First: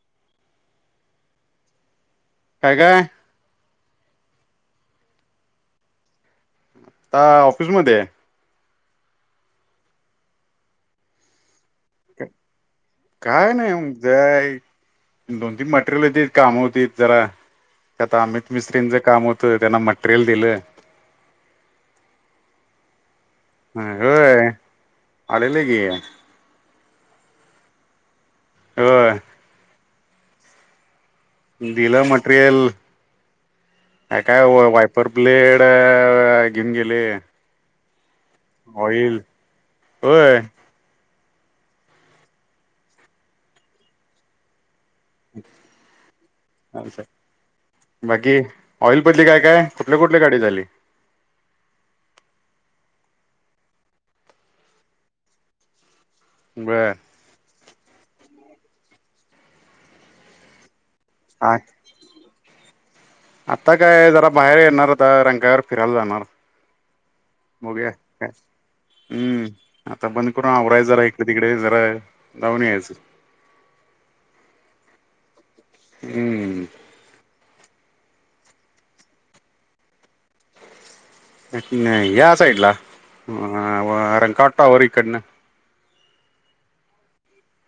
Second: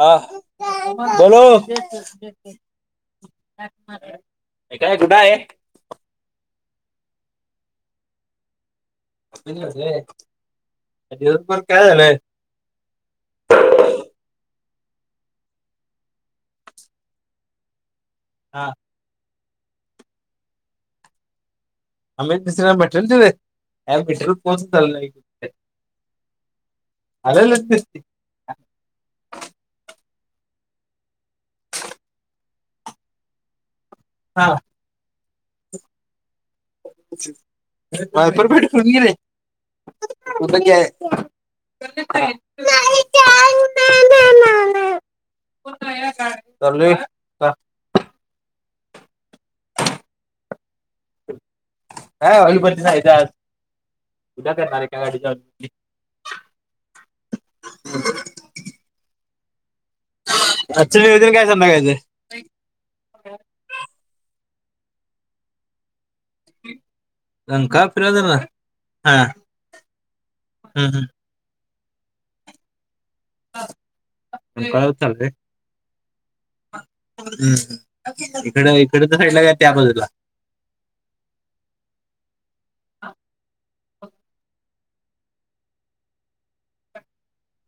हा बलाओ. काय काय आता काय कुठाये. आ ऑफिसमध्येये. ऑफिस मध्ये, दिवसभर काय झालंय काय नाही उ जाय दोन तीन मटेरियलची काम होती जरा आता अमित हा मिस्रींचे काम होत. त्यांना मटेरियल दिलं. अमित मस्री ना भटेले तुम्ही? हटरच होय पाउसच झाल नाही. आलेले की अले लत्सते. होय. दिला मटेरियल. अ काय हा वायपर ब्लेड घेऊन गेले. वायपर ब्लेड घेऊन गेले. ऑइल होय [unintelligible] चालोय का? बाकी ऑइल बदली काय काय कुठल्या कुठल्या गाडी झाली. काय ऑइल बदली जायज आज उद्या करणारे काय गाडी चालू. बर [inaudible] आजच नियोजन काये आ संध्याकाळच. आता काय जरा बाहेर येणारता रंकाळ्यावर फिरायला जाणार. [inaudible] बघुया फिरवायचं काय, ना हा हम्म आता बंद करून आवराय जरा इकडे तिकडे जरा जाऊन यायचं. रंकाळ्याला चालते. हम्म. हम्म इकड इकडच साडला काय त्या बाजूला. या साईडला रंकाट टॉवर इकडनं.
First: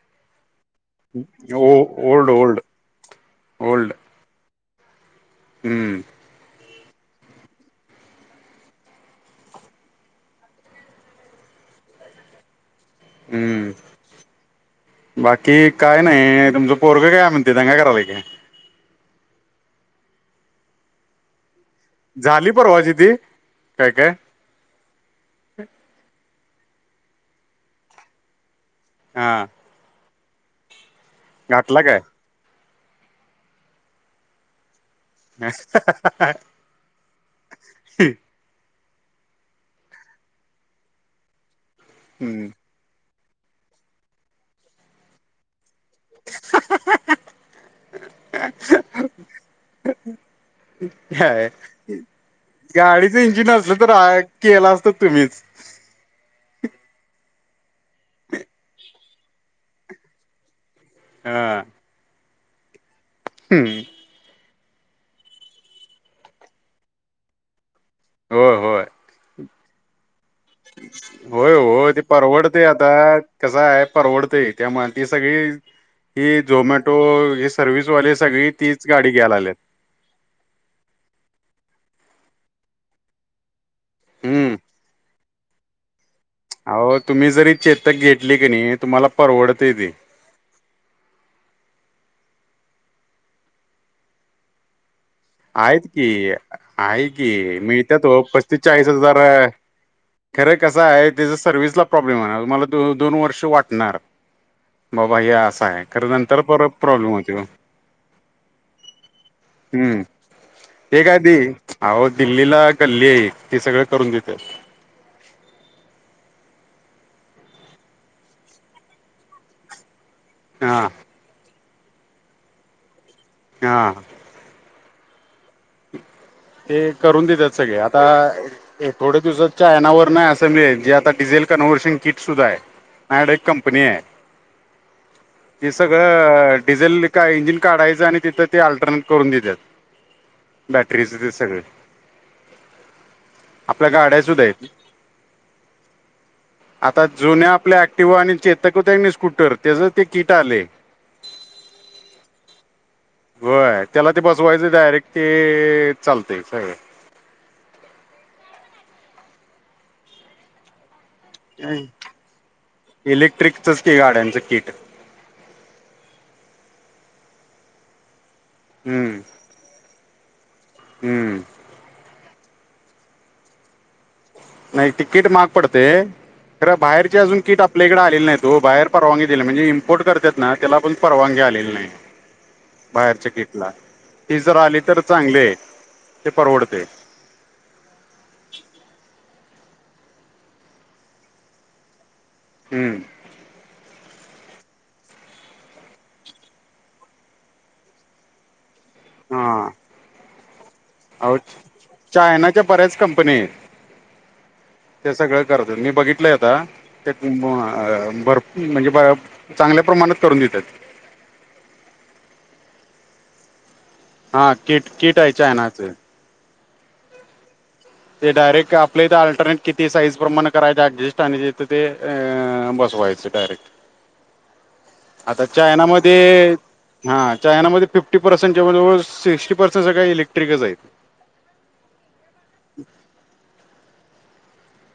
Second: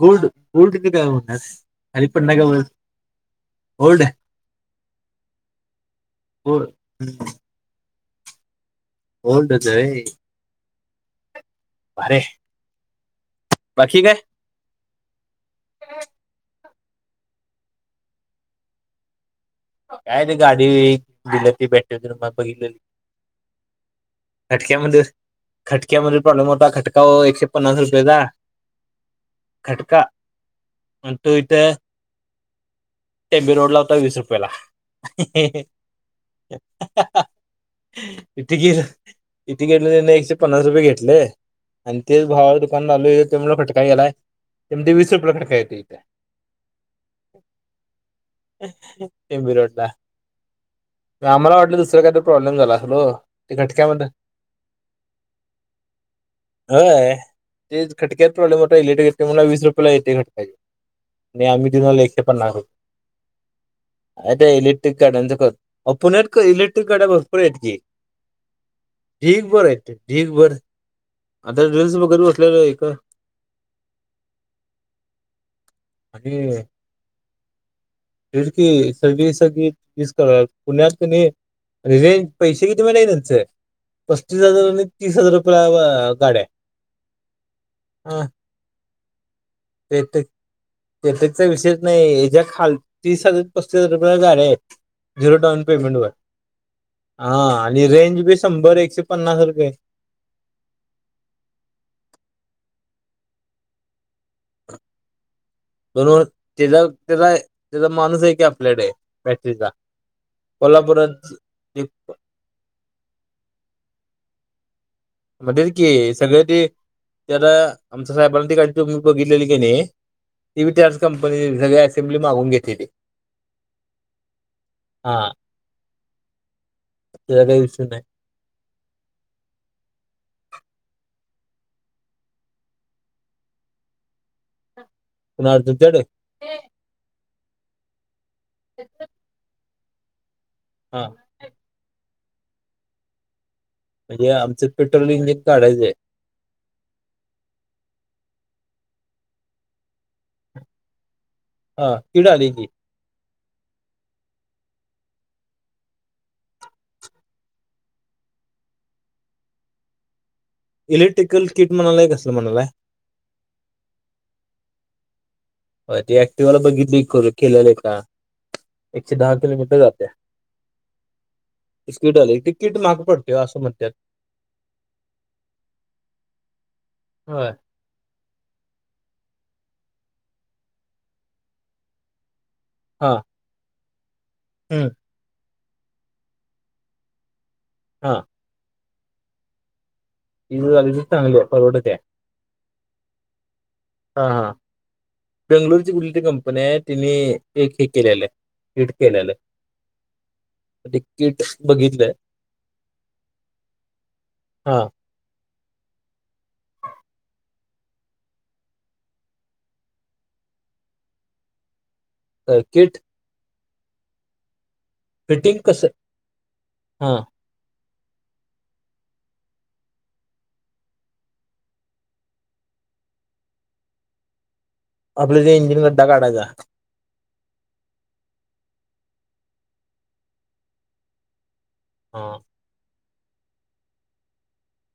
गोल्ड गोल्ड का म्हतास ओ ओल्ड अलिपणाग ओल्ड ओल्ड. हम्म. [inaudible] ओल्डचये. भारी, हम्म बाकी काय? बाकी काय नाही तुमचं पोरग काय म्हणते त्यां काय करालाय काय? काय ते गाडी दिलं ती भेटत्यात [unintelligible] झाली बघितलेली परवाची ती काय काय खटक्यामध्येचं खटक्यामध्ये प्रॉब्लेम होता खटका ओ एकशे पन्नास रुपयेचा हा खटका आणि तो इथं घातला काय टेबी रोडला होता वीस रुपयाला. किती गेल. किती घेतल त्यांनी एकशे पन्नास रुपये घेतले आणि तेच हम्म भावाच्या दुकानात लावलोय ते म्हणलं खटका गेलाय ते म्हणत वीस रुपयाला खटका येतय. तिबी रोडला काय आम्हाला वाटलं दुसरं काहीतर प्रॉब्लेम झाला असल ओ गाडीचं इंजिन ते असलं तर घटक्यामध केला असत तुम्हीच होय ते खटक्यातच प्रॉब्लेम होता इलेक्ट्रिकल तो म्हणला वीस रुपयेला येते खटका ह्यो आणि हा आम्ही देऊन आलो एकशे पन्नास रूप होय काय ते आहे इलेक्ट्रिक गाड्या कर आहो पुण्यात इलेक्ट्रिक गाड्या भरपुर आहेत की हो होय. बरं हाय ते [inaudible] होय हो ते बघत बसलेलो परवडतं एक आता कसं आहे. परवडतं त्यामुळ ती सगळी, ही आणि झोमॅटो हे सर्व्हिसवाले तेच सगळी तीच की गाडी सगळी घ्यायला आल्यात सगळी इसकळत पुण्यात कनी अरे हे पैसे किती माहिती काय त्यांचे, पस्तीस हजार आणि तीस हजार रुपये लावा. आहो तुम्ही जरी चेतक हा घेतली की नाय तुम्हाला परवडतंय ते. चा विषयच नाही ह्याच्या खालती तीस, पस्तीस हजार रुपयाला गाड्या आहेत. झिरो डाऊन आहेत पेमेंट की वर आहे हा की आणि मिळतात. रेंज ओ बी पस्तीस, शंभर चाळीस एकशे पन्नास हजारां रुपये खरं कसं आहे. त्याज सर्व्हसला प्रॉब्लेम आहे. तुम्हला दो दोन वर्ष वाटणार बाबा हे अस काय खर दोन नंतर परत त्याचा प्रॉब्लेम होते त्याचा ओ, त्याचा माणूस आहे की आपल्याकडे बॅटरीचा हूं ते काय कोल्हापुरात ती आहो दिल्लीला गल्ली आहेत ते सगळं करून देत्यात. म्हणतेच की सगळे ते त्याला आमच्या साहेबांनी ते गाडी काही बघितलेली का नाई ती बी हा त्यांच कंपनी सगळ असेंब्ली मागून घेतलेली. हा. हा. ते करून त्याचा देतात. काही सगळे विषय नाही आता थोड्या दिवसात चायनावरना अस त मिळेल जी आता डिझेल कन्व्हर्शन किट सुद्धा आहे. माझ्याकडे एक कंपनी आहे. पुन्हा हे तुमच्याकडे सगळं डिझेल का इंजिन काढायचं आणि, तिथं ते अल्ट्रानेट करून देत्यात. हा बॅटरीचे ते सगळ आपल्या गाड्या म्हणजे सुद्धा आहेत. आमचं पेट्रोल इंजिन काढायचंय आता जुन्या आपल्या ऍक्टिवा आणि चेतक होत नाय का स्कूटर त्याज ते किट आलय. हा कीट आलय की, होय. त्याला ते बसवायचं डायरेक्ट ते चालतंय सगळ इलेक्ट्रिकल किट म्हणालाय कसलं म्हणालाय इलेक्ट्रिकचच ते गाड्यांचं किट होय ते ऍक्टिवाला बघितली कर केलेलं एका एकशे दहा किलोमीटर जात्या हूं किट आलय. ते किट महाग पडतय ओ असं म्हणत्यात. नाही तिकीट महाग पडतय खर बाहेरची अजून होय किट आपल्याकडे आलेली नाहीत ओ बाहेर परवानगी म्हणजे इंपोर्टे करत ना त्याला पण परवानगी आलेली नाय. हा बाहेरच्या किटला ती जर आली हम्म तर चांगले य ते परवडतय. हा. ती जर आली तर चागलीय परवडत्या. हं हा हा बेंगलोर ची कुठलीतरी कंपनी आहे तिनी एक हे केलेलंय. हिट केलेलय. हा अहो चायनाच्या बऱ्याच कंपनी आहेत. हा ते सगळं करतेत. हो मी बघितलंय आता त्या भरपूर म्हणजे चांगल्या प्रमाणात करून देतात. अ किट? हा किट किट आहे फिटिंग चयनाच. कसं [unintelligible] हा. ते डायरेक्ट आपल्या इथं अल्टरनेट किती साईज प्रमाण करायच ऍडजस्ट आणि जथ ते . व्हायचं डायरेक्ट. . आता चायनामध्ये हा. चायनामध्ये फिफ्टी पर्सेंट जवळजवळ सिक्स्टी पर्सेंट सगळळे इलेक्ट्रिकच आहेत. हो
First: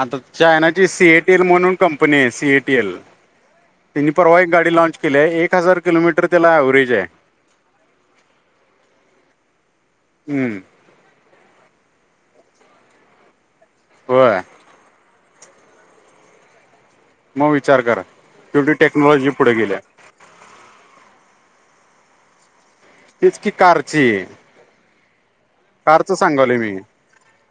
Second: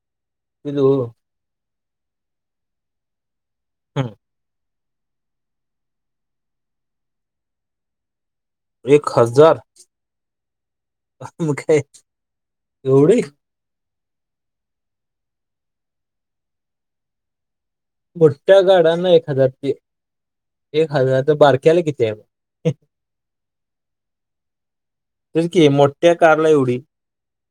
आता किती चायनाची हो? सीएटीएल म्हणून कंपनी आहे सीएटीएल. तेनी हम्म. परवा एक गाडी लाँच. केले एक हजार किलोमीटर त्याला एवरेज आहे. एक हजार हम्म हा मग काय. एवढे. होय. मोहित. मोठठ्या गाडांना एक हजार फी गेल्या एक हजार तर बारक्याला किती आहे . हे. तेचा कि कारची. तेच की कारच मोठ्या कारला सांगवलं मी एवढी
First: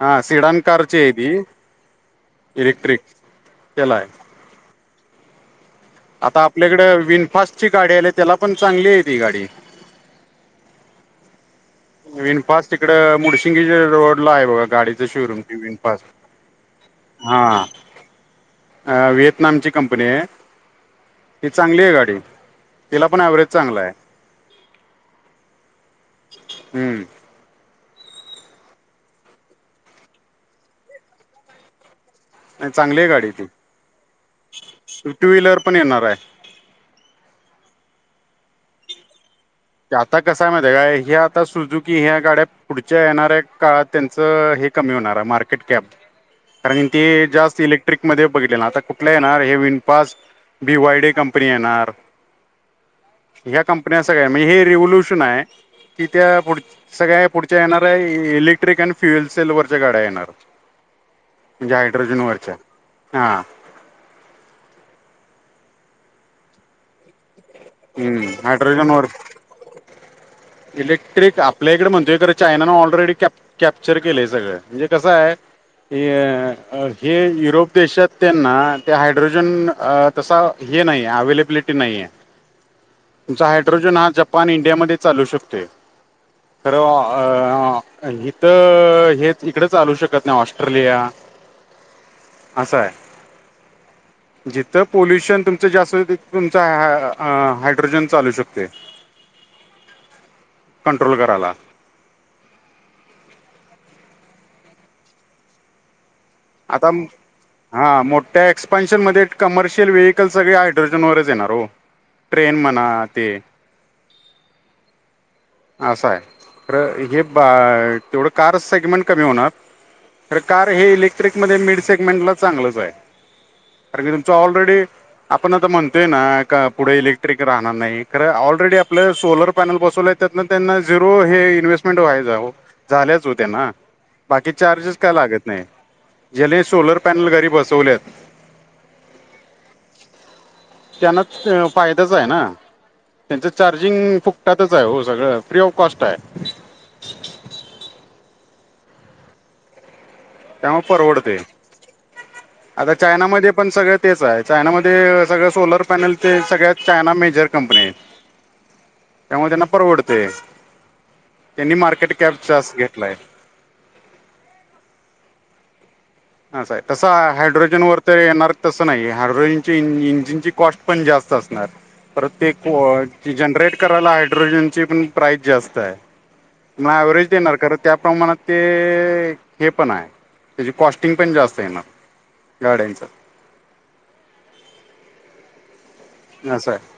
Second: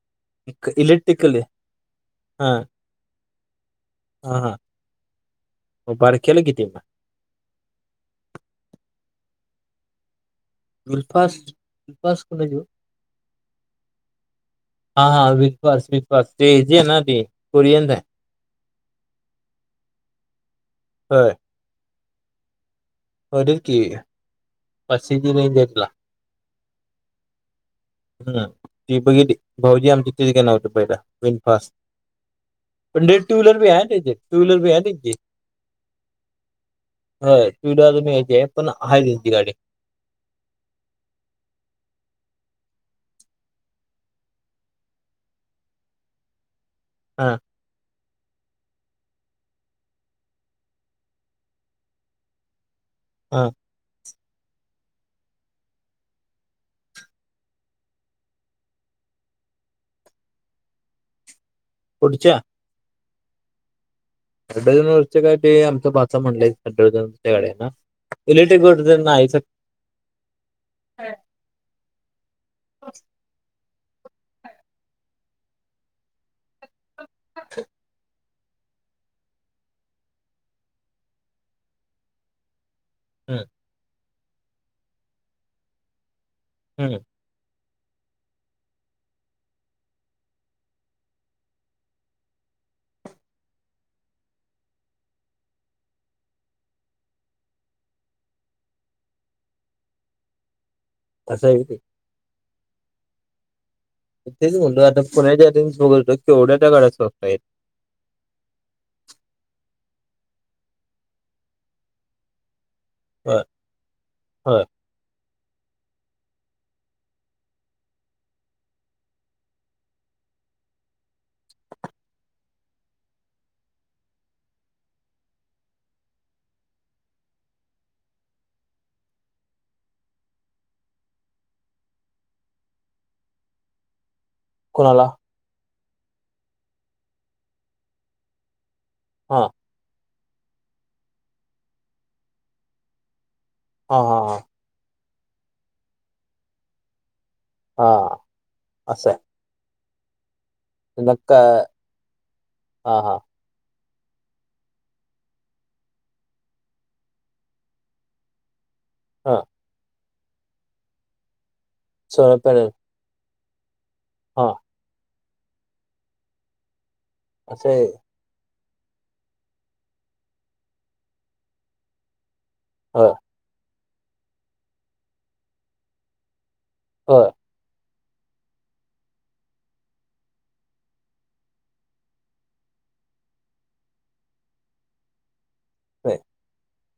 हा सिडान कारची आहे ती हा इलेक्ट्रिक चलाय हा हा मग बारक्याला आता किती आहे मग आपल्याकडे विनफास्ट ची गाडी आली त्याला पण चांगली आहे ती गाडी. गूळ फास्ट. विनफास्ट तिकड मुडशिंगी रोड ला आहे बघा गाडीच हा हा शोरूम विल्फास विनफास्ट. विल्फास ते जे ना त कुरियनचा. [unintelligible] अ व्हिएतनामची कंपनी आहे. होय ही चांगली आहे गाडी तिला पण एवरेज चांगला आहे. पस जी नाही देेतला. [unintelligible] हम. हम ती बघितली भाऊजी आमची तीच घेणार होते पहिला विनफास्ट. नाही चांगली पण आहे गाडी टू ती व्हीलर भी आहे त्यांची टू व्हीलर भी आहे त्यांची. टू व्हीलर पण येणार आहे होय टू व्हीलर अजून यायचे पण आहे यांची गाडी. आता कस आहे माहि आहे काय हे आता सुजुकी ह्या गाड्या पुढच्या येणाऱ्या काळात त्यांचं. हे कमी होणार मार्केट कॅप कारण ते हा जास्त इलेक्ट्रिकल. इलेक्ट्रिक मध्ये बघितले आता कुठ येणार हे VinFast V Y D company येणार. हा ह्या कंपन्या सगळ्या म्हणजे हे रिव्होल्युशन आहे. ति त्या पुढच्या सगळ्या पुढच्या येणार आहे इलेक्ट्रिक फिवेल सेल वरच्या गाड्या येणार. . [inaudible] म्हणजे हाड्रोजन वरच्या ह. हायड्रोजन वरच काय ते आमच भाचा म्हणलंय हायड्रोजन. हम्म हायड्रोजन वर. सर इलेक्ट्रिक आपल्या इकडे म्हणतोय खरं चायना ऑलरेडी कॅप. कॅप्चर केलंय सगळं म्हणजे कसं आहे हे युरोप देशात. त्यांना त्या हायड्रोजन तसा हे नाहीे अवलेबिलिटी नाहीय. हम्म तुमचा हायड्रोजन हा जपान इंडियामध्ये चालू शकतो. तर हम्म अ---. इथं हेच इकडे चालू शकत नाही ऑस्ट्रेलिया. असाय. जिथं पोल्युशन तुमचं जास्त तिथं तुमचा ह---. हायड्रोजन चालू शकते कंट्रोल असं करायला. आहे ते तेच म्हटलं आता कोण्याच्याच बघतो. केवढ्या त्या आता गाड्या स्वस्त आहेत हा मोठ्या एक्सपान्शन मध्ये कमर्शि यल व्हेईकल सगळे हायड्रोजन वरच येणार ओ ट्रेन म्ह ना ते होय होय असं आहे खरं हे तेवढं कार सेगमेंट कमी होणार. तर कार हे इलेक्ट्रिक मध्ये मिड सेगमेंट ला चांगलंच आहे. अरे मी तुमचा ऑलरेडी आपण आता म्हणतोय ना का पुढे इलेक्ट्रिक राहणार नाही खरं ऑलरेडी आपलं सोलर पॅनल बसवलेत. त्यातनं त्यांना झिरो हे इन्व्हेस्टमेंट व्हायचंय ओ झाल्याच ओ त्यांना बाकी चार्जेस कोणाला काय लागत नाही ज्याला सोलर पॅनल घरी बसवल्यात. हा. त्यांना फायदाच आहे ना. त्यांचं हा चार्जिंग हा हा फुकटातच आहे ओ सगळं फ्री ऑफ कॉस्ट आहे. हा असं आहे. त्यामुळे परवडतंय नक्का आता हा हा चायनामध्ये पण सगळं तेच आहे चायनामध्ये सगळं सोलर पॅनल तेन सगळ्या चायना मेजर कंपन्या आहेत. [inaudible] हा त्यामुळे त्यांना परवडतंय त्यांनी मार्केट सोलर कॅप पॅनल जास्त घेतलाय. हा. असं आहे कसं आहे असं हायड्रोजन आहे वर तर येणार. तस नाहीये हायड्रोजन च्या इंजिनची कॉस्ट पण जास्त असणार परत. होय ते जनरेट करायला हायड्रोजनची पण प्राइस जास्त आहे. मग ऍव्हरेज होय देणार कारण त्या प्रमाणात ते हे पण आहे त्याची कॉस्ट फि पण जास्त येणार गाड्यांची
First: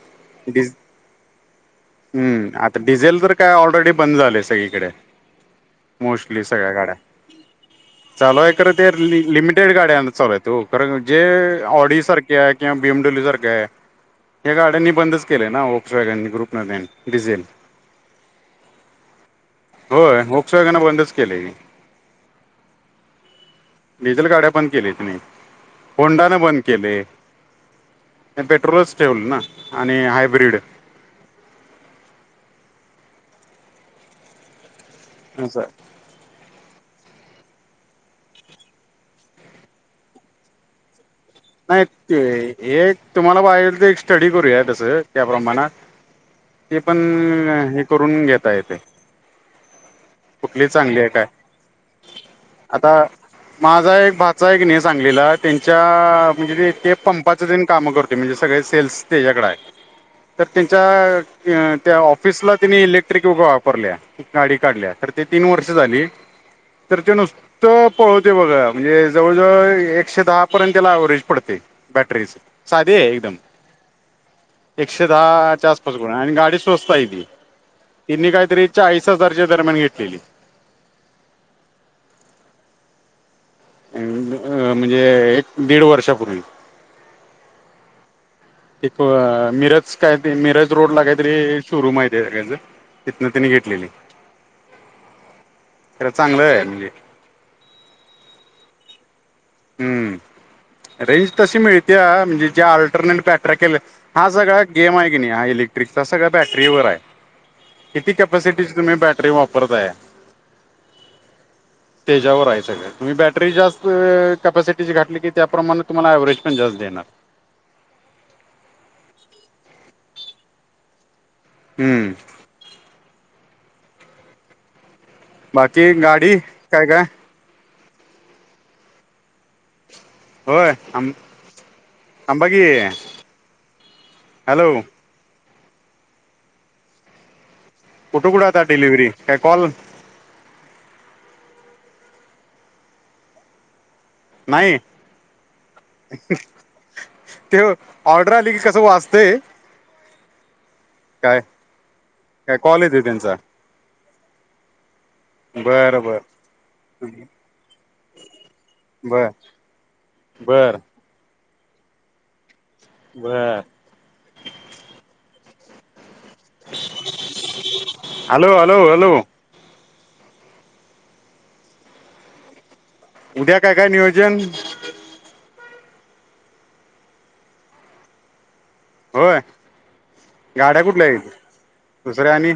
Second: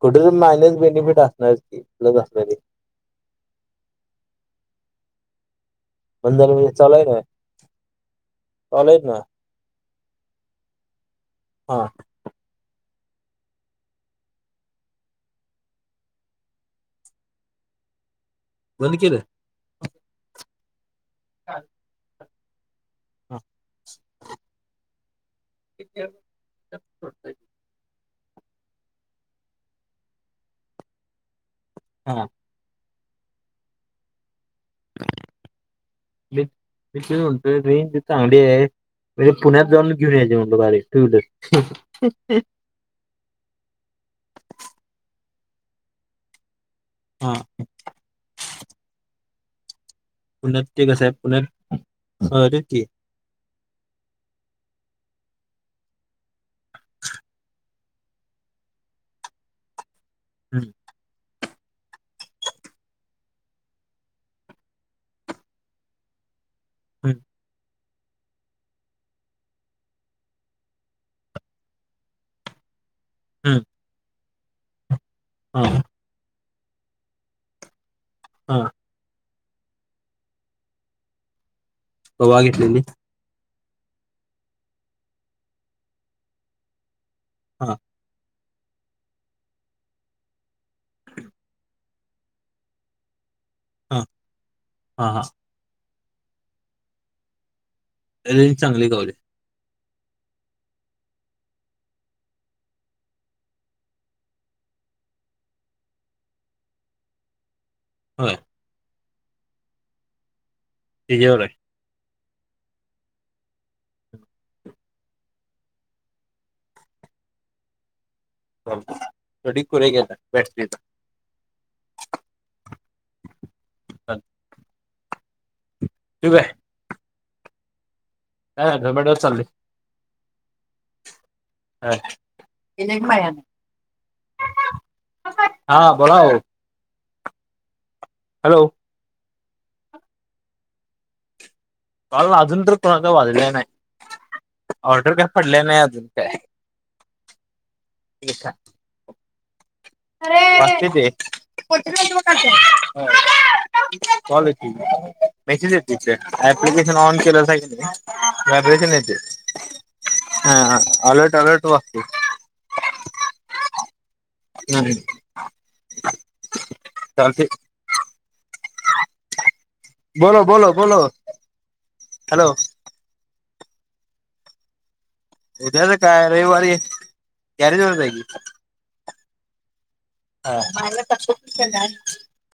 कुठं तर डिझ मायनस बेनिफिट असणार की प्लस असणार हम्म ते आता डिझेल तर काय ऑलरेडी बंद झालंय सगळीकडे. बंद मोस्टली झालं सगळ्या म्हणजे गाड्या चालू आहे ना चालू आहे खरं ते चालू आहेत ना लिमिटेड गाड्या. चालू आहेत ओ कारण जे हा ऑडी सारखे आहे किंवा बि एम डब्ल्यू सारख्या या गाड्यांनी बंदच केलंय ना ओक्स वॅगननी ग्रुप वाल्यांनी डिझेल. बंद केलं. होय ओक्स वॅगनं बंदच केलंय की डिझेल गाड्या बंद केल्या त्यांनी होंडानं बंद केलंय. पेट्रोलच ठेवलं ना आणि हायब्रीड हा. असं. मी मी तेच म्हणतोय रेंज. चांगली आहे म्हणजे पुण्यात जाऊन घेऊन यायची म्हणतोय गाडी टू व्हीलर नाही ते एक तुम्हाला पाहिजेल तर एक स्टडी करूया तसं. त्या प्रमाणात ते पण हा हे करून घेता येतंय. पुण्यात कुठली ते चांगली कसं आहे काय पुण्यात अ, तेच की आता माझा एक भाचा आहे कनि सांगलीला त्यांच्या म्हणजे ते ते पंपाचं तेन कामं करतोय म्हणजे सगळे सेल्स त्याच्याकडे आहे. तर हम्म, त्यांच्या त्या ऑफिसला त्यांनी इलेक्ट्रिक व वापरल्या गाडी काढल्या तर ते तीन वर्ष झाली. तर तो हम्म, नुस्तं पळवतोय बघा म्हणजे जवळजवळ एकशे दहा पर्यंत त्याला ऍव्हरेज पडतंय बॅटरीचं साधी आहे एकदम. हम्म. एकशे दहाच्या हा आसपास आहे आणि गाडी स्वस्त आहे की तिनी हा काहीतरी चाळीसच दसऱ्याच्या दरम्यान घेतलेली कवा घेतलेली? अं म्हणजे एक दीड वर्षापूर्वी हा एक मिरज काय ते मिरज रोड ला काहीतरी शोरूम आहे सगळ्यांच त्यांने घेतलेली हा हा हा खर चांगलं आहे म्हणजे रेंज चांगली गवले हम्म रेंज तशी मिळते म्हणजे ज्या अऑल्टरनेट बॅटर केले हा सगळा गेम आहे की नाही हा ट्रिक चा सगळा बॅटरी वर आहे किती होय कॅपॅसिटीची तुम्ही बॅटरी वापरताय त्याच्यावर आहे त्याच्यावर आहे सगळ तुम्ही बॅटरी जास्त कपॅसिटी ची घातली की त्याप्रमाणे तुम्हाला ॲवरेज पण जास्त देणार आहे थोडी कुरे [unintelligible] हम्म [unintelligible] बाकी ठीक गाडी काय काय हबडवर चालली होय आम थांबा की हॅलो हा बोला ओ कुठे कुठे आता डिलिव्हरी काय कॉल कॉल अजून तर कोणाचा वाजला नाही नाही ऑर्डर काय पडले नाही अजून काय ते ऑर्डर आली की कसं वाचतय वाजते ते काय कॉल येतोय त्यांचा कॉले मेसेज बरं टीच बर ऍप्लिकेशन ऑन केलं बर हा बर अलर्ट अलर्ट वाटतंय व हम् चालतय हॅलो हॅलो हॅलो बोलो बोलो बोलो हॅलो उद्या काय काय नियोजन उद्याच काय रविवारी आहे, गॅरेज वर जाईल होय गाड्या कुठल्या याची की दुसऱ्या आणि